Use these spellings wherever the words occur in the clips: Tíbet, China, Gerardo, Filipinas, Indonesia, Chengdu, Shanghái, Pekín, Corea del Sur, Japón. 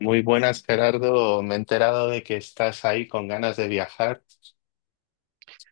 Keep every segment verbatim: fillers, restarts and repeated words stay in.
Muy buenas, Gerardo. Me he enterado de que estás ahí con ganas de viajar.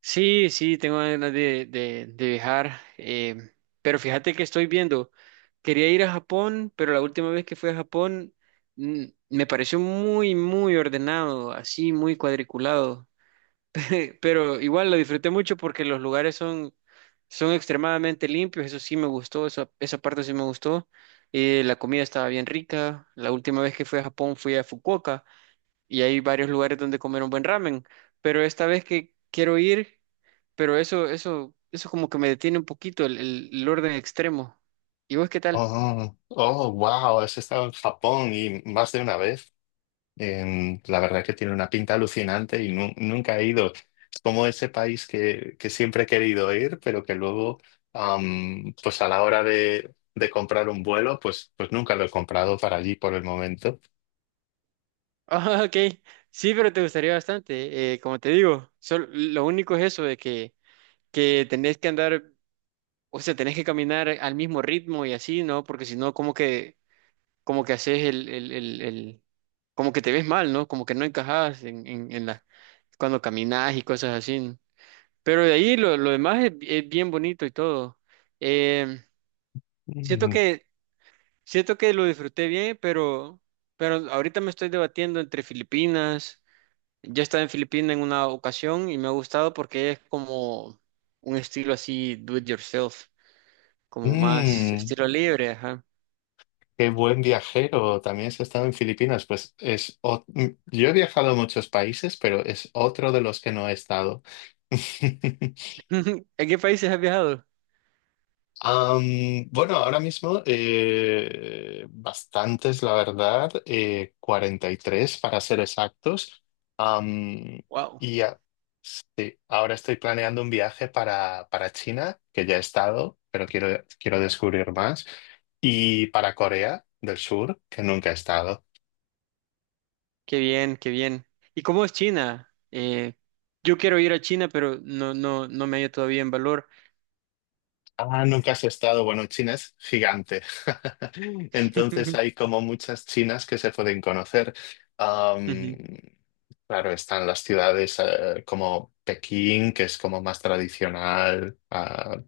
Sí, sí, tengo ganas de, de- de viajar, em, pero fíjate que estoy viendo, quería ir a Japón, pero la última vez que fui a Japón mm, me pareció muy, muy ordenado, así, muy cuadriculado, pero igual lo disfruté mucho porque los lugares son, son extremadamente limpios, eso sí me gustó, esa, esa parte sí me gustó, eh, la comida estaba bien rica, la última vez que fui a Japón fui a Fukuoka y hay varios lugares donde comer un buen ramen, pero esta vez que quiero ir, pero eso, eso, eso como que me detiene un poquito el, el- el orden extremo. ¿Y vos qué tal? Oh, oh, wow, has estado en Japón y más de una vez. Em, la verdad que tiene una pinta alucinante y nu- nunca he ido. Es como ese país que, que siempre he querido ir, pero que luego, am, pues a la hora de, de comprar un vuelo, pues, pues nunca lo he comprado para allí por el momento. Ah, ok, sí, pero te gustaría bastante, eh, como te digo, sol- lo único es eso de que, que tenés que andar, o sea, tenés que caminar al mismo ritmo y así, ¿no? Porque si no, como que, como que haces el, el, el, el- como que te ves mal, ¿no? Como que no encajas en, en, en la, cuando caminas y cosas así. ¿No? Pero de ahí lo, lo demás es, es bien bonito y todo. Em, siento Mm, que, siento que lo disfruté bien, pero, pero ahorita me estoy debatiendo entre Filipinas. Yo he estado en Filipinas en una ocasión y me ha gustado porque es como un estilo así, do it yourself, como más mm. estilo libre, ajá. Qué buen viajero. También has estado en Filipinas. Pues es ot- mm, yo he viajado a muchos países, pero es otro de los que no he estado. ¿En qué países has viajado? Am, bueno, ahora mismo eh, bastantes, la verdad, eh, cuarenta y tres para ser exactos. Am, Wow, y a- sí, ahora estoy planeando un viaje para, para China, que ya he estado, pero quiero, quiero descubrir más, y para Corea del Sur, que nunca he estado. qué bien, qué bien. ¿Y cómo es China? Eh, yo quiero ir a China, pero no, no, no me hallo todavía en valor. Ah, nunca has estado. Bueno, China es gigante. Entonces hay como muchas chinas que se pueden conocer. Am, Ujú. claro, están las ciudades eh, como Pekín, que es como más tradicional, ah,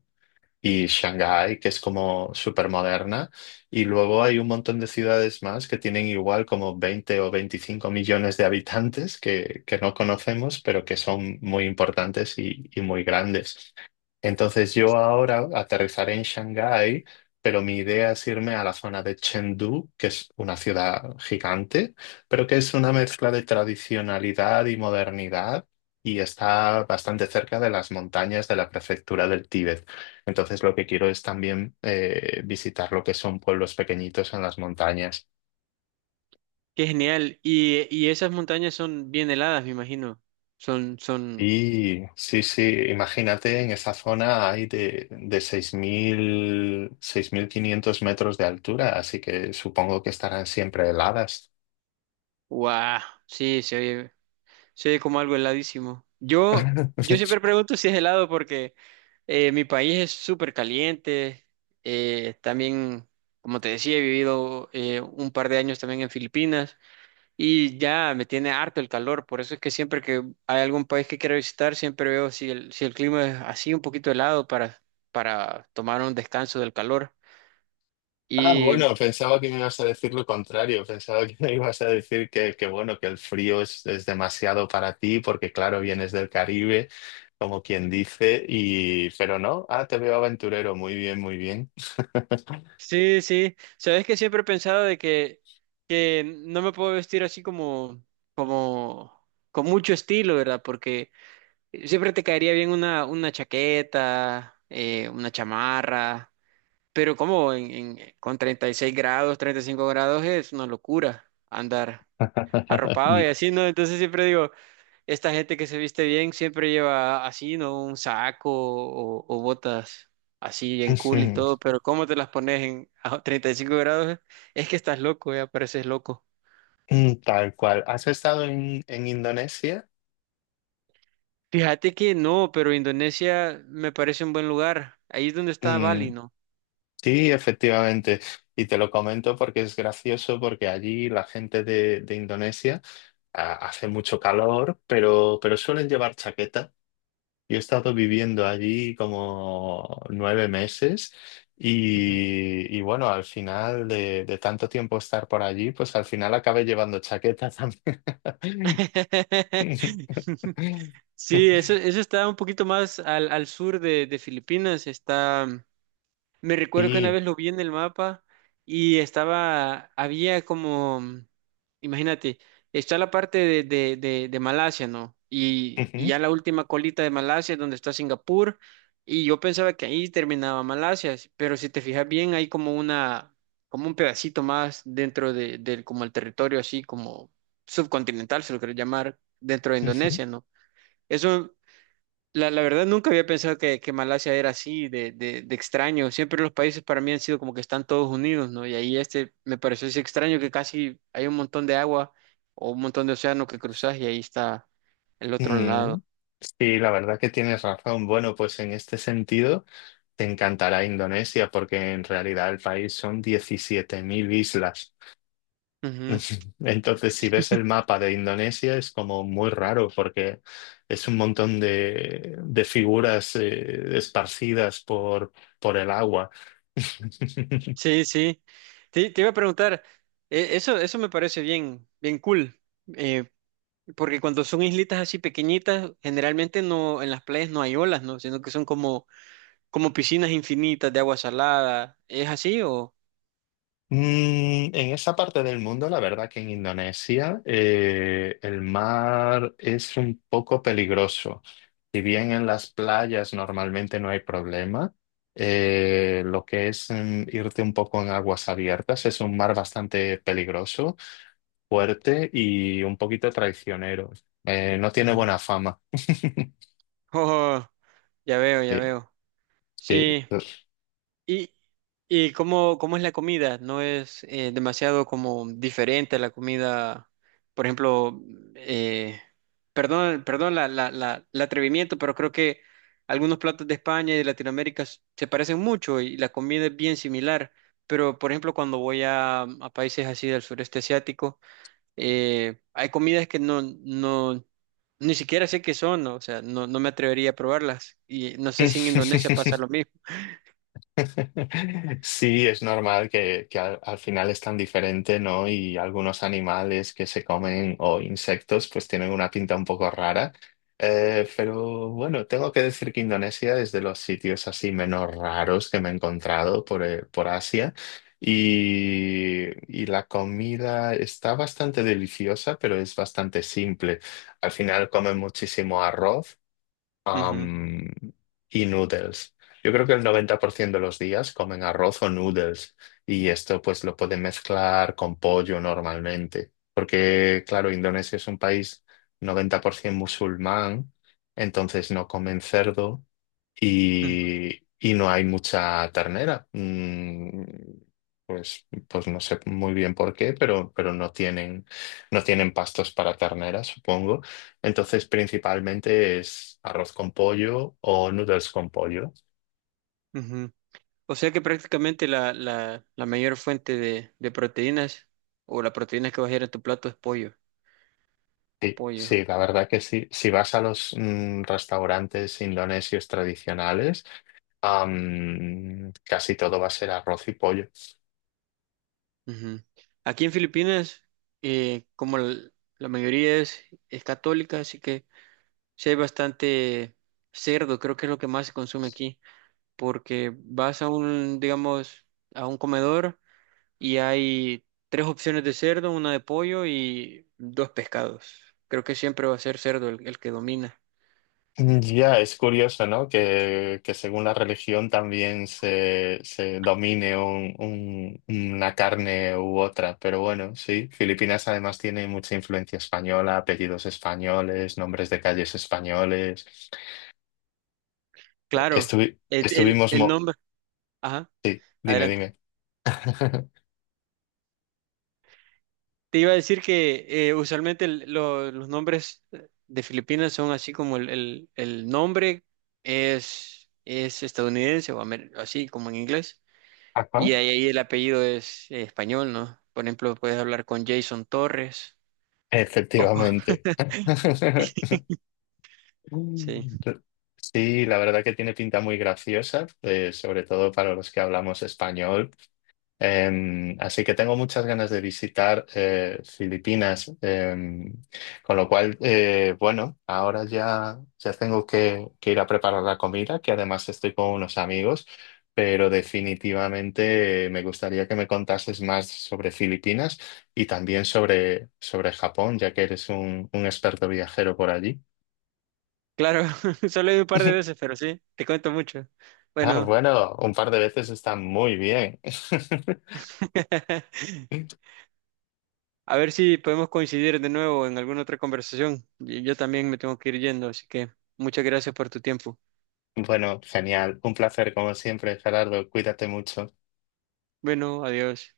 y Shanghái, que es como súper moderna. Y luego hay un montón de ciudades más que tienen igual como veinte o veinticinco millones de habitantes que, que no conocemos, pero que son muy importantes y y muy grandes. Entonces yo ahora aterrizaré en Shanghái, pero mi idea es irme a la zona de Chengdu, que es una ciudad gigante, pero que es una mezcla de tradicionalidad y modernidad y está bastante cerca de las montañas de la prefectura del Tíbet. Entonces lo que quiero es también eh, visitar lo que son pueblos pequeñitos en las montañas. Qué genial. Y, y esas montañas son bien heladas, me imagino. Son, son, Y sí, sí, imagínate en esa zona hay de, de seis seis mil seis mil quinientos metros de altura, así que supongo que estarán siempre heladas. guau. Sí, se oye, se oye como algo heladísimo. Yo, yo siempre pregunto si es helado porque eh, mi país es súper caliente. Eh, también, como te decía, he vivido eh, un par de años también en Filipinas y ya me tiene harto el calor. Por eso es que siempre que hay algún país que quiero visitar, siempre veo si el, si el clima es así un poquito helado para, para tomar un descanso del calor. Ah, Y bueno, pensaba que me ibas a decir lo contrario, pensaba que me ibas a decir que, que bueno, que el frío es, es demasiado para ti porque claro, vienes del Caribe, como quien dice, y pero no, ah, te veo aventurero, muy bien, muy bien. sí, sí. Sabes que siempre he pensado de que, que no me puedo vestir así como, como, con mucho estilo, ¿verdad? Porque siempre te caería bien una, una chaqueta, eh, una chamarra, pero como en, en- eh, con treinta y seis grados, treinta y cinco grados es una locura andar arropado y así, ¿no? Entonces siempre digo, esta gente que se viste bien siempre lleva así, ¿no? Un saco o, o botas así bien cool y todo, pero ¿cómo te las pones en a treinta y cinco grados? Es que estás loco, ya pareces loco. Tal cual. ¿Has estado en, en Indonesia? Fíjate que no, pero Indonesia me parece un buen lugar. Ahí es donde está Bali, Mm, ¿no? sí, efectivamente. Y te lo comento porque es gracioso, porque allí la gente de, de Indonesia ah, hace mucho calor, pero, pero suelen llevar chaqueta. Yo he estado viviendo allí como nueve meses Ujú. y, y bueno, al final de, de tanto tiempo estar por allí, pues al final acabé llevando chaqueta también. Sí, eso, eso está un poquito más al, al sur de, de Filipinas, está. Me recuerdo que una Sí. vez lo vi en el mapa y estaba, había como, imagínate, está la parte de, de, de, de Malasia, ¿no? Y, y Ujú, ya la última colita de Malasia es donde está Singapur y yo pensaba que ahí terminaba Malasia, pero si te fijas bien hay como una, como un pedacito más dentro de, del, como el territorio así como subcontinental, se lo quiero llamar, dentro de ujú. Indonesia, ¿no? Eso la, la verdad, nunca había pensado que, que Malasia era así, de, de, de extraño. Siempre los países para mí han sido como que están todos unidos, ¿no? Y ahí este me pareció así extraño que casi hay un montón de agua o un montón de océano que cruzas y ahí está el otro Mm, lado. sí, la verdad que tienes razón. Bueno, pues en este sentido te encantará Indonesia porque en realidad el país son diecisiete mil islas. Ujú. Entonces, si ves el mapa de Indonesia es como muy raro porque es un montón de, de figuras eh, esparcidas por, por el agua. Sí, sí. Te, te iba a preguntar, eh, eso, eso me parece bien, bien cool, eh, porque cuando son islitas así pequeñitas, generalmente no, en las playas no hay olas, ¿no? Sino que son como, como piscinas infinitas de agua salada. ¿Es así o...? Mm, en esa parte del mundo, la verdad que en Indonesia eh, el mar es un poco peligroso. Si bien en las playas normalmente no hay problema, eh, lo que es mm, irte un poco en aguas abiertas es un mar bastante peligroso, fuerte y un poquito traicionero. Eh, no tiene buena fama. Oh, ya veo, ya veo. Sí, Sí. ¿Y, y cómo, cómo es la comida? ¿No es eh, demasiado como diferente a la comida, por ejemplo, eh, perdón, perdón la, la, la, el atrevimiento, pero creo que algunos platos de España y de Latinoamérica s- se parecen mucho y la comida es bien similar. Pero, por ejemplo, cuando voy a, a países así del sureste asiático, eh, hay comidas que no, no, ni siquiera sé qué son, ¿no? O sea, no, no me atrevería a probarlas. Y no sé si en Indonesia sí. pasa lo mismo. Sí, es normal que, que al, al final es tan diferente, ¿no? Y algunos animales que se comen o insectos pues tienen una pinta un poco rara. Eh, pero bueno, tengo que decir que Indonesia es de los sitios así menos raros que me he encontrado por, eh, por Asia. Y, y la comida está bastante deliciosa, pero es bastante simple. Al final comen muchísimo arroz Ujú, am, y noodles. Yo creo que el noventa por ciento de los días comen arroz o noodles y esto pues lo pueden mezclar con pollo normalmente, porque claro, Indonesia es un país noventa por ciento musulmán, entonces no comen cerdo ujú, y, y no hay mucha ternera. Mm, Pues, pues no sé muy bien por qué, pero, pero no tienen, no tienen pastos para ternera, supongo. Entonces, principalmente es arroz con pollo o noodles con pollo. ujú. O sea que prácticamente la, la, la mayor fuente de, de proteínas o la proteína que va a ir en tu plato es pollo. Sí, Pollo. sí, la verdad que sí. Si vas a los mm, restaurantes indonesios tradicionales, am, casi todo va a ser arroz y pollo. Ujú. Aquí en Filipinas, eh, como l- la mayoría es, es católica, así que sí hay bastante cerdo, creo que es lo que más se consume aquí. Porque vas a un, digamos, a un comedor y hay tres opciones de cerdo, una de pollo y dos pescados. Creo que siempre va a ser cerdo el, el que domina. Ya, es curioso, ¿no? Que, que según la religión también se, se domine un- un- una carne u otra, pero bueno, sí, Filipinas además tiene mucha influencia española, apellidos españoles, nombres de calles españoles. Eh, Claro, Estuvi- el, el- estuvimos... el mo- nombre. Ajá, Sí, dime, adelante. dime. Te iba a decir que eh, usualmente el- lo- los nombres de Filipinas son así como el, el- el nombre es, es estadounidense o amer- así como en inglés. Ajá, Y ahí, ahí el apellido es eh, español, ¿no? Por ejemplo, puedes hablar con Jason Torres. Oh, efectivamente. sí, Mm. Sí, la verdad que tiene pinta muy graciosa, eh, sobre todo para los que hablamos español. Em, así que tengo muchas ganas de visitar eh, Filipinas, em, con lo cual, eh, bueno, ahora ya, ya tengo que, que ir a preparar la comida, que además estoy con unos amigos, pero definitivamente eh, me gustaría que me contases más sobre Filipinas y también sobre, sobre Japón, ya que eres un, un experto viajero por allí. claro, solo he ido un par de veces, pero sí, te cuento mucho. Ah, Bueno, bueno, un par de veces está muy bien. a ver si podemos coincidir de nuevo en alguna otra conversación. Y yo también me tengo que ir yendo, así que muchas gracias por tu tiempo. Bueno, genial. Un placer, como siempre, Gerardo. Cuídate mucho. Bueno, adiós.